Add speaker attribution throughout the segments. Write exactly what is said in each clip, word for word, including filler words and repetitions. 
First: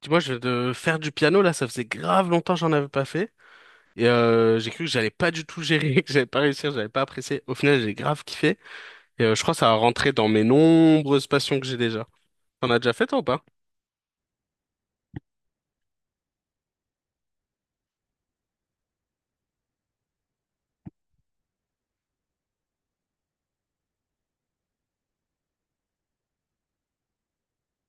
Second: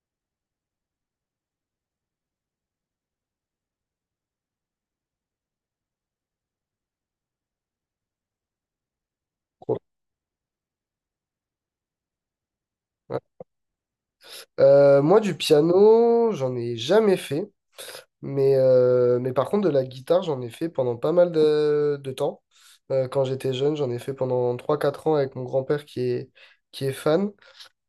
Speaker 1: Tu vois, je de faire du piano là, ça faisait grave longtemps que j'en avais pas fait. Et euh, j'ai cru que j'allais pas du tout gérer, que j'allais pas réussir, que j'allais pas apprécier. Au final, j'ai grave kiffé. Et euh, je crois que ça a
Speaker 2: Cool.
Speaker 1: rentré dans mes nombreuses passions que j'ai déjà. T'en as déjà fait
Speaker 2: Ouais.
Speaker 1: toi ou pas?
Speaker 2: Euh, moi, du piano, j'en ai jamais fait, mais, euh, mais par contre, de la guitare, j'en ai fait pendant pas mal de, de temps. Euh, quand j'étais jeune, j'en ai fait pendant trois quatre ans avec mon grand-père qui est, qui est fan.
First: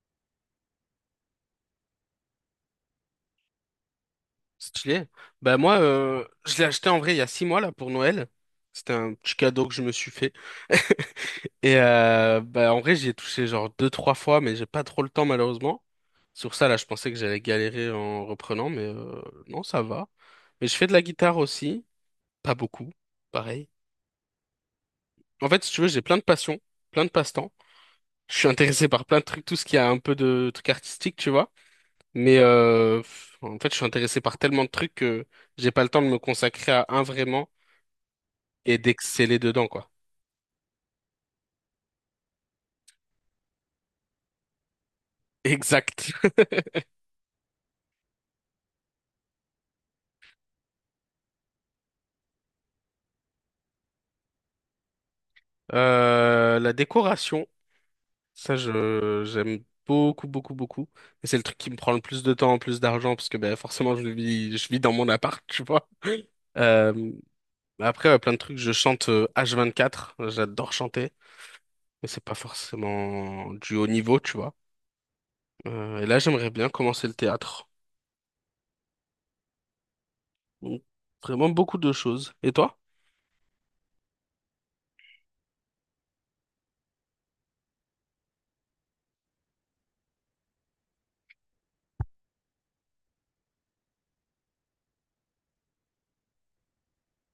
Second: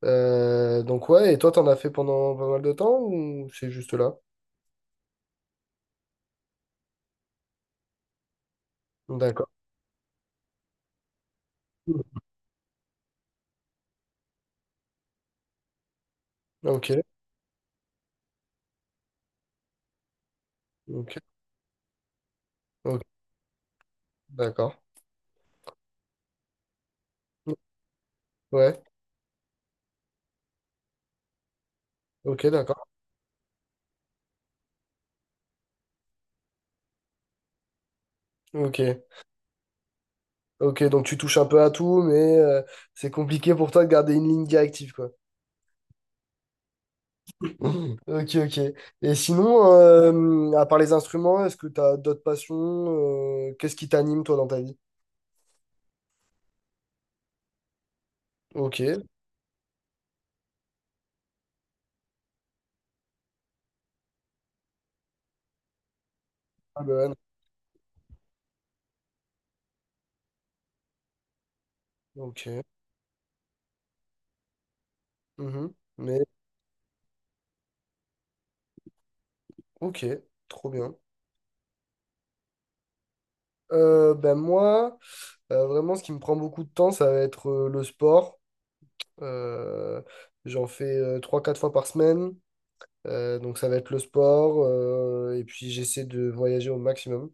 Speaker 2: Euh, donc, ouais, et toi, t'en as fait pendant pas mal de temps ou c'est juste là?
Speaker 1: Stylé. Bah moi, euh, je l'ai acheté en vrai il y a six mois là pour Noël. C'était un petit
Speaker 2: D'accord.
Speaker 1: cadeau que je me suis fait. Et euh, bah en vrai, j'y ai touché genre deux, trois fois, mais j'ai pas trop le temps malheureusement. Sur ça, là, je
Speaker 2: Ok,
Speaker 1: pensais que j'allais galérer en reprenant, mais euh, non, ça va. Mais je fais de la
Speaker 2: ok,
Speaker 1: guitare aussi. Pas beaucoup,
Speaker 2: ok,
Speaker 1: pareil.
Speaker 2: d'accord.
Speaker 1: En fait, si tu veux, j'ai plein de passions, plein de passe-temps. Je suis
Speaker 2: Ouais,
Speaker 1: intéressé par plein de trucs, tout ce qui a un peu de trucs artistiques, tu vois. Mais
Speaker 2: ok, d'accord.
Speaker 1: euh, pff, en fait, je suis intéressé par tellement de trucs que j'ai pas le temps de me consacrer à un vraiment et
Speaker 2: Ok,
Speaker 1: d'exceller dedans, quoi.
Speaker 2: ok, donc tu touches un peu à tout, mais euh, c'est compliqué pour toi de garder une ligne directive, quoi.
Speaker 1: Exact.
Speaker 2: Ok, ok. Et sinon, euh, à part les instruments, est-ce que tu as d'autres passions? Euh, qu'est-ce qui t'anime, toi, dans ta vie?
Speaker 1: Euh, la décoration, ça,
Speaker 2: Ok.
Speaker 1: je j'aime beaucoup, beaucoup, beaucoup. Et c'est le truc qui me prend le plus de temps, le plus d'argent, parce que ben forcément, je vis, je vis dans mon appart, tu vois.
Speaker 2: Ah
Speaker 1: Euh,
Speaker 2: ben,
Speaker 1: après, ouais, plein de trucs. Je chante euh, h quatre. J'adore chanter. Mais c'est pas
Speaker 2: ok.
Speaker 1: forcément du haut niveau, tu vois.
Speaker 2: Mhm.
Speaker 1: Euh, et là,
Speaker 2: Mais,
Speaker 1: j'aimerais bien commencer le théâtre.
Speaker 2: ok, trop
Speaker 1: Donc,
Speaker 2: bien.
Speaker 1: vraiment beaucoup de choses. Et toi?
Speaker 2: Euh, ben moi, euh, vraiment, ce qui me prend beaucoup de temps, ça va être euh, le sport. Euh, j'en fais euh, trois quatre fois par semaine. Euh, donc, ça va être le sport. Euh, et puis, j'essaie de voyager au maximum.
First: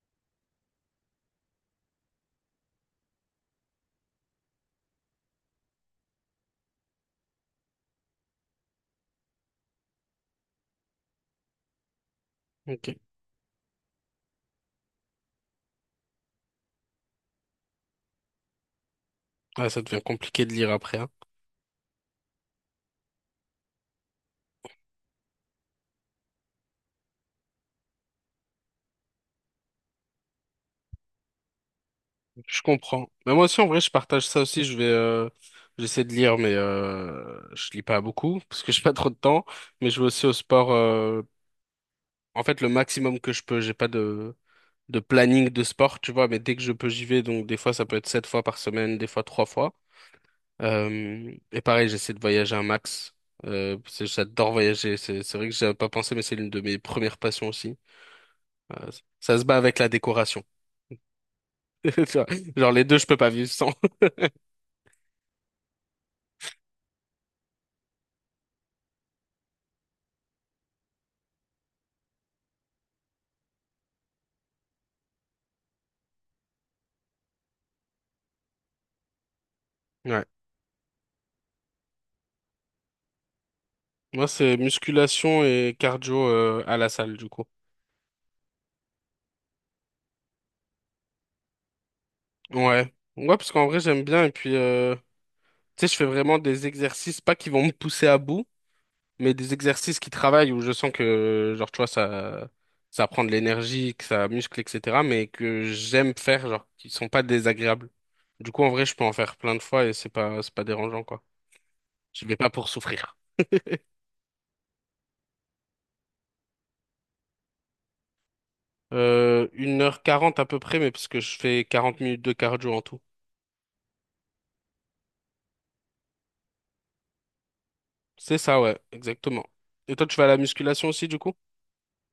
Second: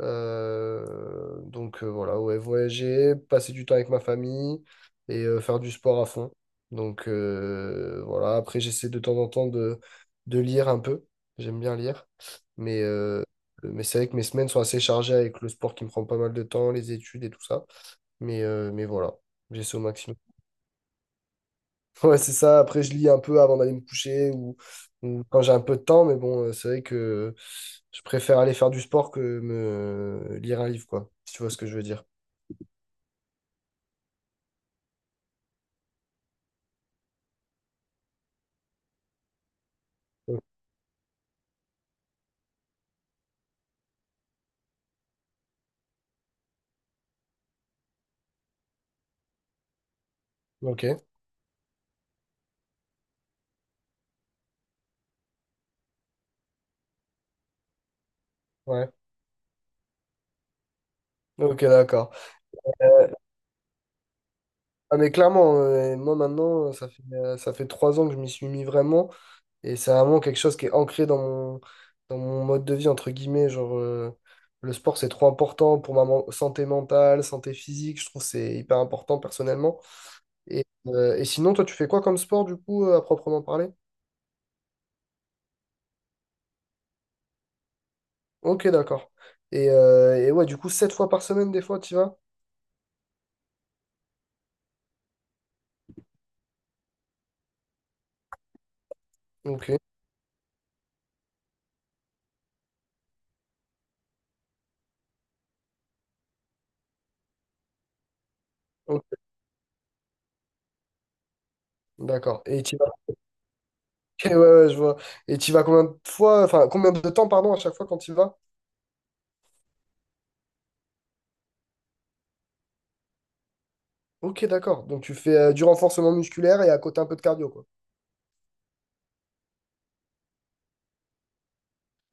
Speaker 2: Euh, donc euh, voilà, ouais, voyager, passer du temps avec ma famille et euh, faire du sport à fond. Donc euh, voilà, après j'essaie de temps en temps de, de lire un peu. J'aime bien lire. Mais,
Speaker 1: Ok.
Speaker 2: euh, mais c'est vrai que mes semaines sont assez chargées avec le sport qui me prend pas mal de temps, les études et tout ça. Mais, euh, mais voilà,
Speaker 1: Ah,
Speaker 2: j'essaie au
Speaker 1: ça devient
Speaker 2: maximum.
Speaker 1: compliqué de lire après, hein.
Speaker 2: Ouais, c'est ça. Après, je lis un peu avant d'aller me coucher ou, ou quand j'ai un peu de temps, mais bon, euh, c'est vrai que je préfère aller faire du sport que me euh, lire un livre, quoi, si tu vois ce que je veux dire.
Speaker 1: Je comprends. Mais moi aussi, en vrai, je partage ça aussi. Je vais, euh, j'essaie de lire, mais euh, je lis pas beaucoup parce que j'ai pas trop de temps. Mais je vais aussi au
Speaker 2: Mmh.
Speaker 1: sport. euh, en fait, le maximum que je peux. J'ai pas de de planning de sport, tu vois. Mais dès que je peux, j'y vais. Donc, des fois, ça peut être sept fois par semaine, des fois trois fois.
Speaker 2: Ok,
Speaker 1: Euh, et pareil, j'essaie de voyager un max. Euh, parce que j'adore voyager. C'est c'est vrai que j'avais pas pensé, mais c'est l'une de mes premières passions aussi.
Speaker 2: ouais.
Speaker 1: Euh, ça se bat avec la décoration.
Speaker 2: Ok,
Speaker 1: Tu
Speaker 2: d'accord.
Speaker 1: vois, Genre les deux, je peux pas vivre sans.
Speaker 2: Ah, mais clairement, euh, moi maintenant, ça fait, euh, ça fait trois ans que je m'y suis mis vraiment, et c'est vraiment quelque chose qui est ancré dans mon, dans mon mode de vie, entre guillemets. Genre, euh, le sport, c'est trop important pour ma men- santé mentale, santé physique, je trouve que c'est hyper important personnellement.
Speaker 1: Ouais.
Speaker 2: Et, euh, et sinon, toi, tu fais quoi comme sport, du coup, euh, à proprement parler?
Speaker 1: Moi, c'est musculation et cardio euh, à la salle, du coup.
Speaker 2: Ok, d'accord. Et, euh, et ouais, du coup, sept fois par semaine, des fois, tu vas?
Speaker 1: Ouais. Ouais, parce qu'en vrai, j'aime bien. Et puis, euh, tu sais, je fais vraiment des exercices, pas qui vont me pousser à bout, mais des
Speaker 2: Ok,
Speaker 1: exercices qui travaillent où je sens que, genre, tu vois, ça, ça prend de l'énergie, que ça muscle, et cetera, mais que j'aime faire, genre, qui sont pas désagréables. Du coup, en vrai, je peux en
Speaker 2: ok,
Speaker 1: faire plein de fois et c'est pas, c'est pas dérangeant, quoi. Je vais
Speaker 2: d'accord.
Speaker 1: pas
Speaker 2: Et
Speaker 1: pour
Speaker 2: tu vas.
Speaker 1: souffrir.
Speaker 2: Ok, ouais, ouais, je vois. Et tu vas combien de fois, enfin, combien de temps, pardon, à chaque fois quand tu vas?
Speaker 1: Euh, une heure quarante à peu près, mais parce que je fais quarante minutes de cardio en tout.
Speaker 2: Ok, d'accord. Donc, tu fais euh, du renforcement musculaire et à côté un peu de cardio, quoi.
Speaker 1: C'est ça, ouais, exactement. Et toi, tu vas à la musculation aussi, du coup?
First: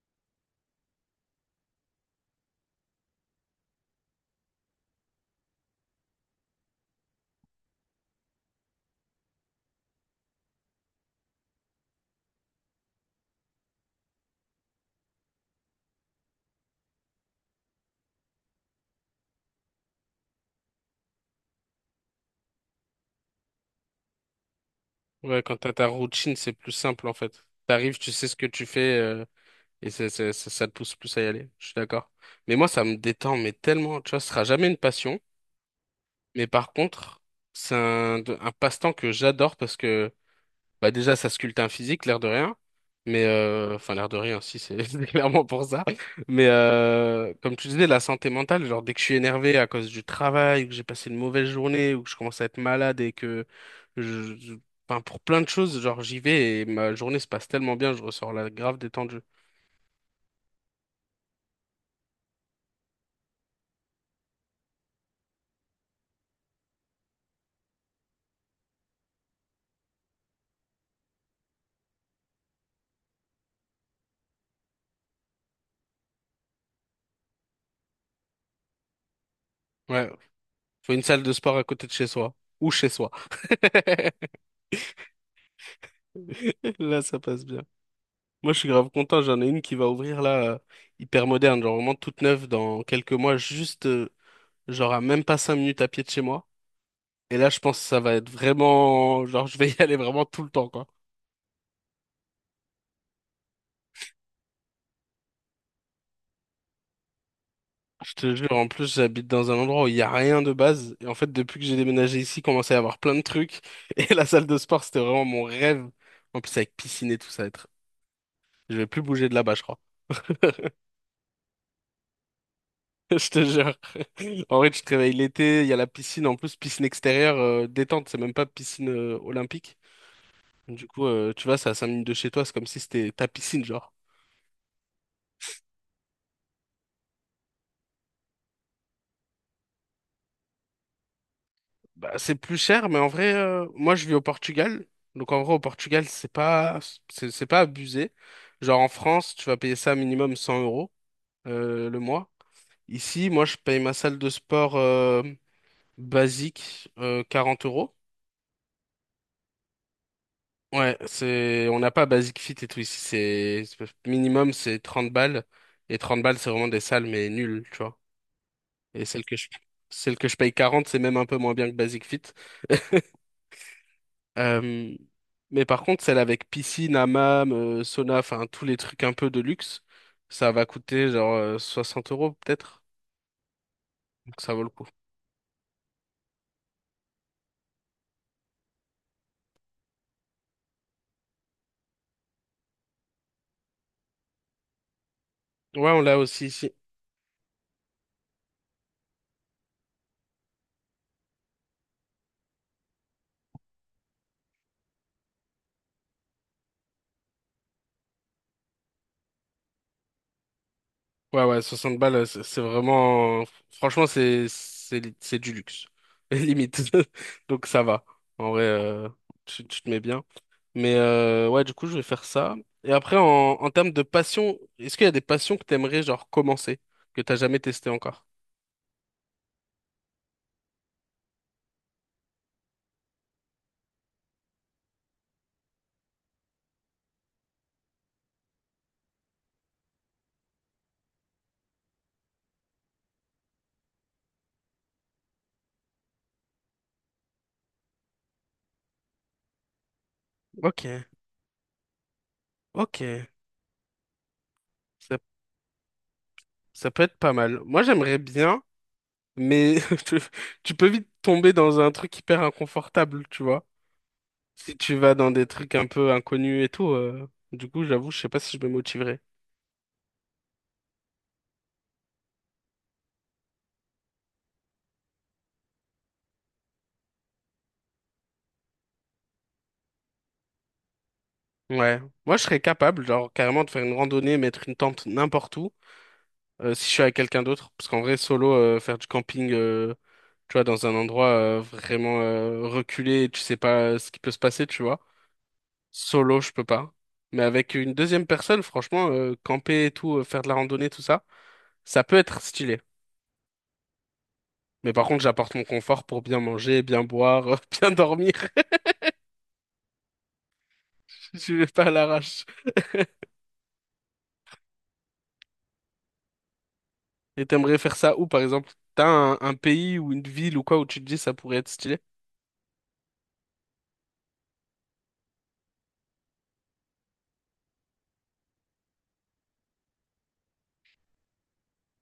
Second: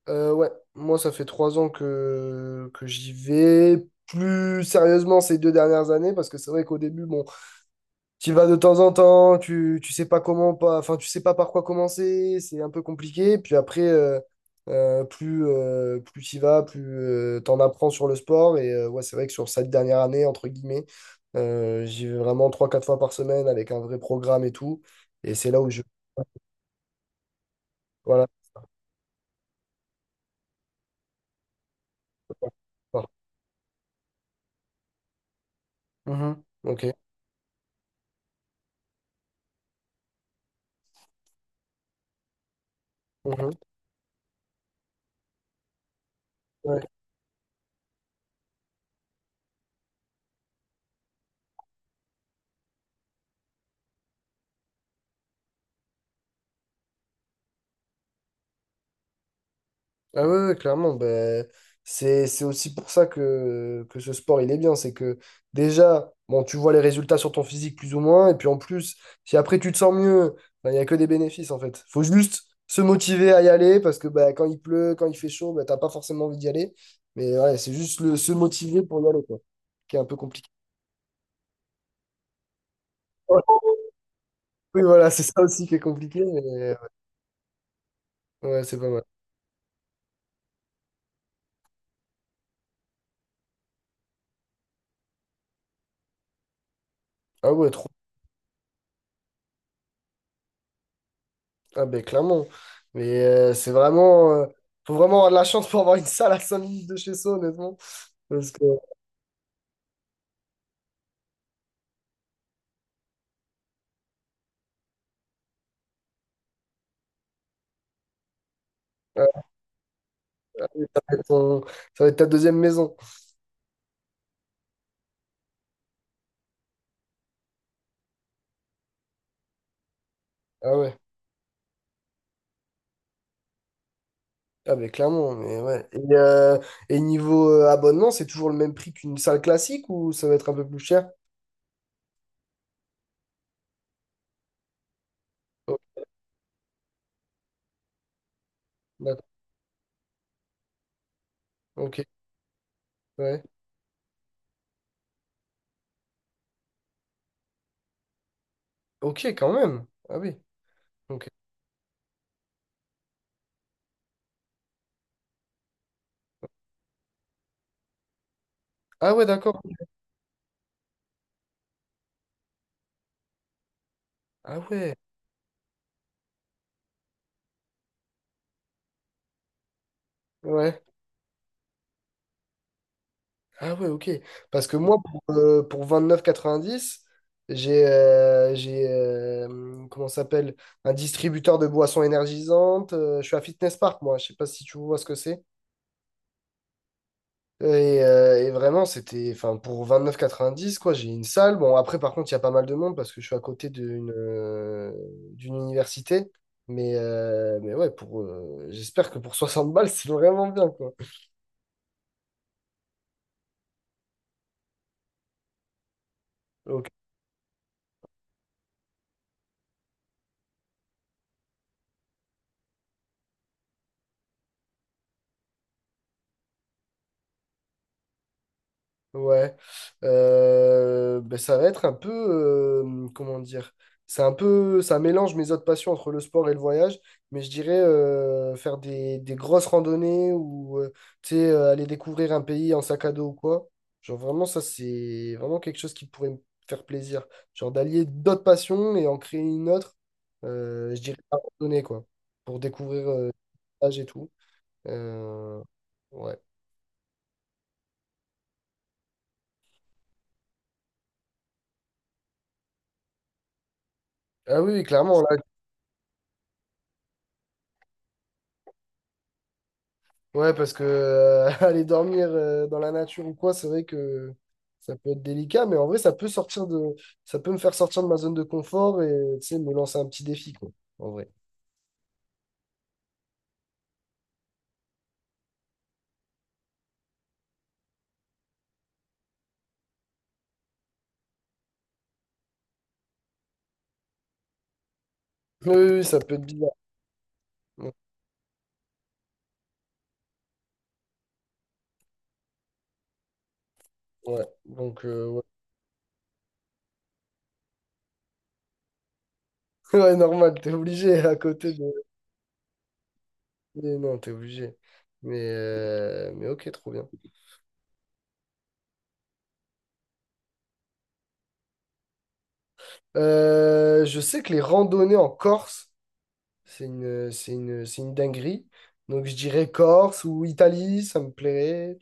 Speaker 2: Euh, ouais, moi, ça fait trois ans que, que j'y vais. Plus sérieusement ces deux dernières années, parce que c'est vrai qu'au début, bon, tu vas de temps en temps, tu, tu sais pas comment pas, enfin tu sais pas par quoi commencer, c'est un peu compliqué. Puis après, euh, euh, plus euh, plus tu vas, plus euh, t'en apprends sur le sport. Et euh, ouais, c'est vrai que sur cette dernière année, entre guillemets, euh, j'y vais vraiment trois quatre fois par semaine avec un vrai programme et tout. Et
Speaker 1: Ouais,
Speaker 2: c'est
Speaker 1: quand
Speaker 2: là où
Speaker 1: t'as
Speaker 2: je.
Speaker 1: ta routine, c'est plus simple, en fait. T'arrives, tu sais
Speaker 2: Voilà.
Speaker 1: ce que tu fais, euh, Et c'est, c'est- ça, ça te pousse plus à y aller, je suis d'accord. Mais moi, ça me détend, mais tellement, tu vois, ce sera jamais une passion.
Speaker 2: Mhm.
Speaker 1: Mais par
Speaker 2: Ok.
Speaker 1: contre, c'est un, de- un passe-temps que j'adore parce que, bah déjà, ça sculpte un physique, l'air de rien. Mais,
Speaker 2: Mhm.
Speaker 1: euh, enfin, l'air de rien, si, c'est c'est clairement pour ça. Mais,
Speaker 2: Ouais.
Speaker 1: euh, comme tu disais, la santé mentale, genre, dès que je suis énervé à cause du travail, ou que j'ai passé une mauvaise journée, ou que je commence à être malade et que je, je- enfin, pour plein de choses, genre, j'y vais et ma journée se passe tellement bien, je ressors là grave détendu.
Speaker 2: Ah ouais, ouais, clairement, ben, c'est, c'est aussi pour ça que, que ce sport, il est bien. C'est que déjà, bon, tu vois les résultats sur ton physique plus ou moins, et puis en plus, si après tu te sens mieux, ben, il n'y a que des bénéfices en fait. Faut juste se motiver à y aller, parce que ben, quand il pleut, quand il fait chaud, ben, t'as pas forcément envie d'y aller. Mais ouais, c'est juste le, se motiver pour y aller, quoi, qui est un
Speaker 1: Ouais,
Speaker 2: peu compliqué.
Speaker 1: faut une salle de sport à côté de chez soi. Ou chez soi.
Speaker 2: Oui, voilà, c'est ça aussi qui est compliqué, mais
Speaker 1: Là, ça passe bien. Moi, je
Speaker 2: ouais,
Speaker 1: suis
Speaker 2: c'est
Speaker 1: grave
Speaker 2: pas mal.
Speaker 1: content. J'en ai une qui va ouvrir là, euh, hyper moderne, genre vraiment toute neuve dans quelques mois, juste euh, genre à même pas cinq minutes à pied de chez moi. Et là,
Speaker 2: Ah
Speaker 1: je
Speaker 2: ouais,
Speaker 1: pense que
Speaker 2: trop.
Speaker 1: ça va être vraiment, genre, je vais y aller vraiment tout le temps, quoi.
Speaker 2: Ah ben clairement. Mais euh, c'est vraiment... euh, faut vraiment avoir de la chance pour avoir une salle à cinq minutes de chez soi, honnêtement.
Speaker 1: Je te jure,
Speaker 2: Parce que
Speaker 1: en plus, j'habite dans un endroit où il y a rien de base. Et en fait, depuis que j'ai déménagé ici, il commençait à y avoir plein de trucs. Et la salle de sport, c'était vraiment mon rêve. En plus, avec piscine et tout, ça va être. Je vais plus
Speaker 2: euh,
Speaker 1: bouger de là-bas, je crois.
Speaker 2: ça va être ton- ça va être ta deuxième maison.
Speaker 1: Je te jure. En vrai, tu te réveilles l'été, il y a la piscine, en plus, piscine extérieure, euh, détente, c'est même pas piscine euh, olympique.
Speaker 2: Ah
Speaker 1: Du
Speaker 2: ouais.
Speaker 1: coup, euh, tu vois, c'est à cinq minutes de chez toi, c'est comme si c'était ta piscine, genre.
Speaker 2: Ah ben clairement, mais ouais. Et, euh, et niveau euh, abonnement, c'est toujours le même prix qu'une salle classique ou ça va être un peu plus cher?
Speaker 1: Bah, c'est plus cher, mais en vrai, euh, moi, je vis au Portugal. Donc, en vrai, au
Speaker 2: Oh,
Speaker 1: Portugal, c'est pas, c'est c'est pas abusé. Genre, en
Speaker 2: d'accord.
Speaker 1: France, tu vas payer ça minimum cent euros euh,
Speaker 2: Ok,
Speaker 1: le mois. Ici,
Speaker 2: ouais.
Speaker 1: moi, je paye ma salle de sport euh, basique euh, quarante euros.
Speaker 2: Ok, quand même. Ah oui.
Speaker 1: Ouais,
Speaker 2: Ok.
Speaker 1: c'est, on n'a pas Basic Fit et tout ici. C'est, c'est- minimum, c'est trente balles. Et trente balles, c'est vraiment des salles, mais nulles, tu vois. Et
Speaker 2: Ah
Speaker 1: celle
Speaker 2: ouais,
Speaker 1: que je,
Speaker 2: d'accord.
Speaker 1: celle que je paye quarante, c'est même un peu moins bien que Basic Fit.
Speaker 2: Ah
Speaker 1: Euh,
Speaker 2: ouais.
Speaker 1: mais par contre, celle avec piscine, hammam, euh, sauna, enfin, tous les trucs un peu de luxe, ça va
Speaker 2: Ouais.
Speaker 1: coûter genre euh, soixante euros, peut-être.
Speaker 2: Ah ouais, ok.
Speaker 1: Donc ça vaut
Speaker 2: Parce
Speaker 1: le
Speaker 2: que
Speaker 1: coup.
Speaker 2: moi, pour, euh, pour vingt-neuf quatre-vingt-dix, j'ai euh, j'ai euh, hum, comment ça s'appelle? Un distributeur de boissons énergisantes. Euh, je suis à Fitness Park, moi. Je sais pas si tu vois ce que c'est.
Speaker 1: Ouais, on l'a aussi ici.
Speaker 2: Et, euh, et vraiment, c'était, enfin, pour vingt quatre-vingt-dix neuf quoi, j'ai une salle. Bon, après, par contre, il y a pas mal de monde parce que je suis à côté d'une euh, d'une université. Mais, euh, mais ouais, pour, euh, j'espère que pour soixante balles, c'est vraiment bien, quoi.
Speaker 1: Ouais, ouais, soixante balles, euh, c'est c'est vraiment. Franchement, c'est c'est c'est du luxe. Limite.
Speaker 2: Ok.
Speaker 1: Donc ça va. En vrai, euh, tu, tu te mets bien. Mais euh, ouais, du coup, je vais faire ça. Et après, en, en termes de passion, est-ce qu'il y a des passions que t'aimerais, genre, commencer, que t'as jamais testé encore?
Speaker 2: Ouais, Euh, ben, ça va être un peu, euh, comment dire, c'est un peu, ça mélange mes autres passions entre le sport et le voyage, mais je dirais euh, faire des, des grosses randonnées ou euh, tu sais, euh, aller découvrir un pays en sac à dos ou quoi. Genre vraiment, ça c'est vraiment quelque chose qui pourrait me faire plaisir. Genre d'allier d'autres passions et en créer une autre,
Speaker 1: Ok,
Speaker 2: euh, je dirais la randonnée quoi, pour découvrir euh,
Speaker 1: ok.
Speaker 2: le paysage et tout.
Speaker 1: Ça,
Speaker 2: Euh, ouais.
Speaker 1: ça peut être pas mal. Moi, j'aimerais bien. Mais tu tu peux vite tomber dans un truc hyper inconfortable, tu vois.
Speaker 2: Ah oui,
Speaker 1: Si
Speaker 2: oui,
Speaker 1: tu vas
Speaker 2: clairement,
Speaker 1: dans
Speaker 2: là,
Speaker 1: des trucs un peu inconnus et tout, euh, du coup, j'avoue, je sais pas si je me motiverai.
Speaker 2: ouais, parce que euh, aller dormir euh, dans la nature ou quoi, c'est vrai que ça peut être délicat, mais en vrai, ça peut sortir de, ça peut me faire sortir de ma zone de confort et tu sais, me lancer un petit défi, quoi, en vrai.
Speaker 1: Ouais. Moi, je serais capable, genre, carrément de faire une randonnée, mettre une tente n'importe où, euh, si je suis avec quelqu'un d'autre. Parce qu'en vrai, solo, euh, faire du camping, euh, tu vois, dans un endroit euh, vraiment euh, reculé, tu sais pas euh, ce qui peut se passer, tu vois.
Speaker 2: Oui, oui, oui, ça peut
Speaker 1: Solo,
Speaker 2: être
Speaker 1: je peux
Speaker 2: bizarre.
Speaker 1: pas. Mais avec une
Speaker 2: Ouais,
Speaker 1: deuxième personne, franchement, euh, camper et tout, euh, faire de la randonnée, tout ça, ça peut être stylé.
Speaker 2: ouais,
Speaker 1: Mais
Speaker 2: donc,
Speaker 1: par contre,
Speaker 2: euh, ouais.
Speaker 1: j'apporte mon confort pour bien manger, bien boire, bien dormir.
Speaker 2: Ouais, normal, t'es obligé à
Speaker 1: Je vais
Speaker 2: côté
Speaker 1: pas
Speaker 2: de.
Speaker 1: à l'arrache.
Speaker 2: Mais non, t'es obligé. Mais, euh, mais ok, trop bien.
Speaker 1: Et t'aimerais faire ça où, par exemple? T'as un, un pays ou une ville ou quoi où tu te dis ça pourrait être stylé?
Speaker 2: Euh, je sais que les randonnées en Corse, c'est une, c'est une, c'est une dinguerie. Donc, je dirais Corse ou Italie, ça me plairait.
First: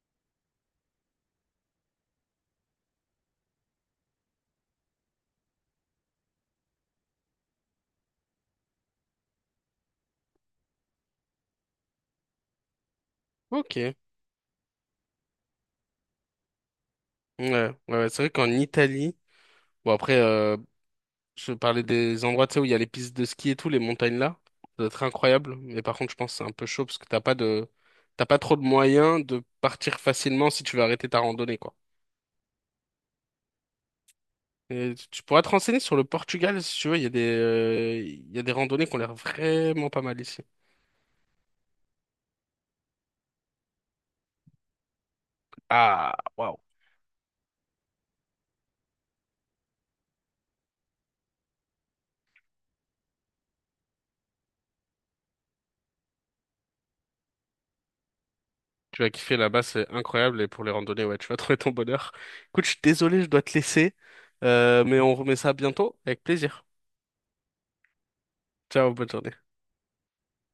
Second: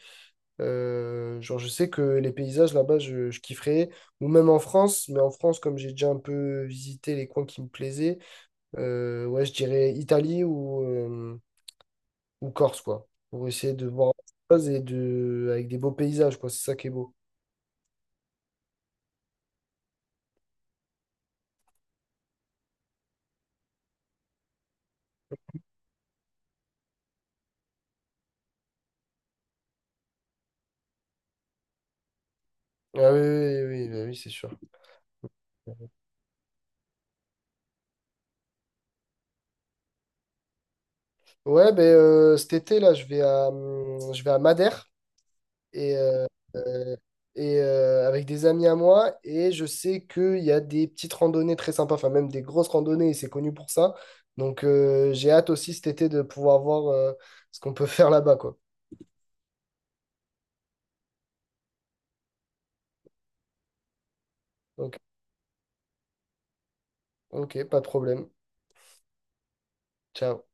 Speaker 2: Euh, genre, je sais que les paysages là-bas, je, je kifferais. Ou même en France, mais en France, comme j'ai déjà un peu visité les coins qui me plaisaient, euh, ouais, je dirais Italie ou, euh, ou Corse, quoi. Pour essayer
Speaker 1: Ok.
Speaker 2: de
Speaker 1: Ouais,
Speaker 2: voir autre chose et de, avec des beaux paysages, quoi. C'est ça qui est beau.
Speaker 1: ouais, ouais, c'est vrai qu'en Italie, bon après, euh, je parlais des endroits, tu sais, où il y a les pistes de ski et tout, les montagnes là. Ça doit être incroyable. Mais par contre, je pense que c'est un peu chaud parce que t'as pas de, t'as pas trop de moyens de partir facilement si tu veux arrêter ta randonnée, quoi.
Speaker 2: Ah oui, oui, oui, oui, bah oui, c'est sûr.
Speaker 1: Et tu tu pourras te renseigner sur le Portugal si tu veux. Il y a des, euh, il y a des randonnées qui ont l'air vraiment pas mal ici.
Speaker 2: Ouais, ben euh, cet été, là, je vais à, hum, je vais à Madère. et,
Speaker 1: Ah,
Speaker 2: euh,
Speaker 1: waouh.
Speaker 2: euh, et euh, avec des amis à moi. Et je sais qu'il y a des petites randonnées très sympas, enfin même des grosses randonnées, et c'est connu pour ça. Donc euh, j'ai hâte aussi cet été de pouvoir voir euh, ce qu'on peut faire là-bas, quoi.
Speaker 1: Tu vas kiffer là-bas, c'est incroyable. Et pour les randonnées, ouais, tu vas trouver ton bonheur. Écoute, je suis désolé, je dois te laisser. Euh,
Speaker 2: Donc,
Speaker 1: mais on remet ça bientôt avec plaisir.
Speaker 2: ok, pas de problème.
Speaker 1: Ciao, bonne journée.
Speaker 2: Ciao.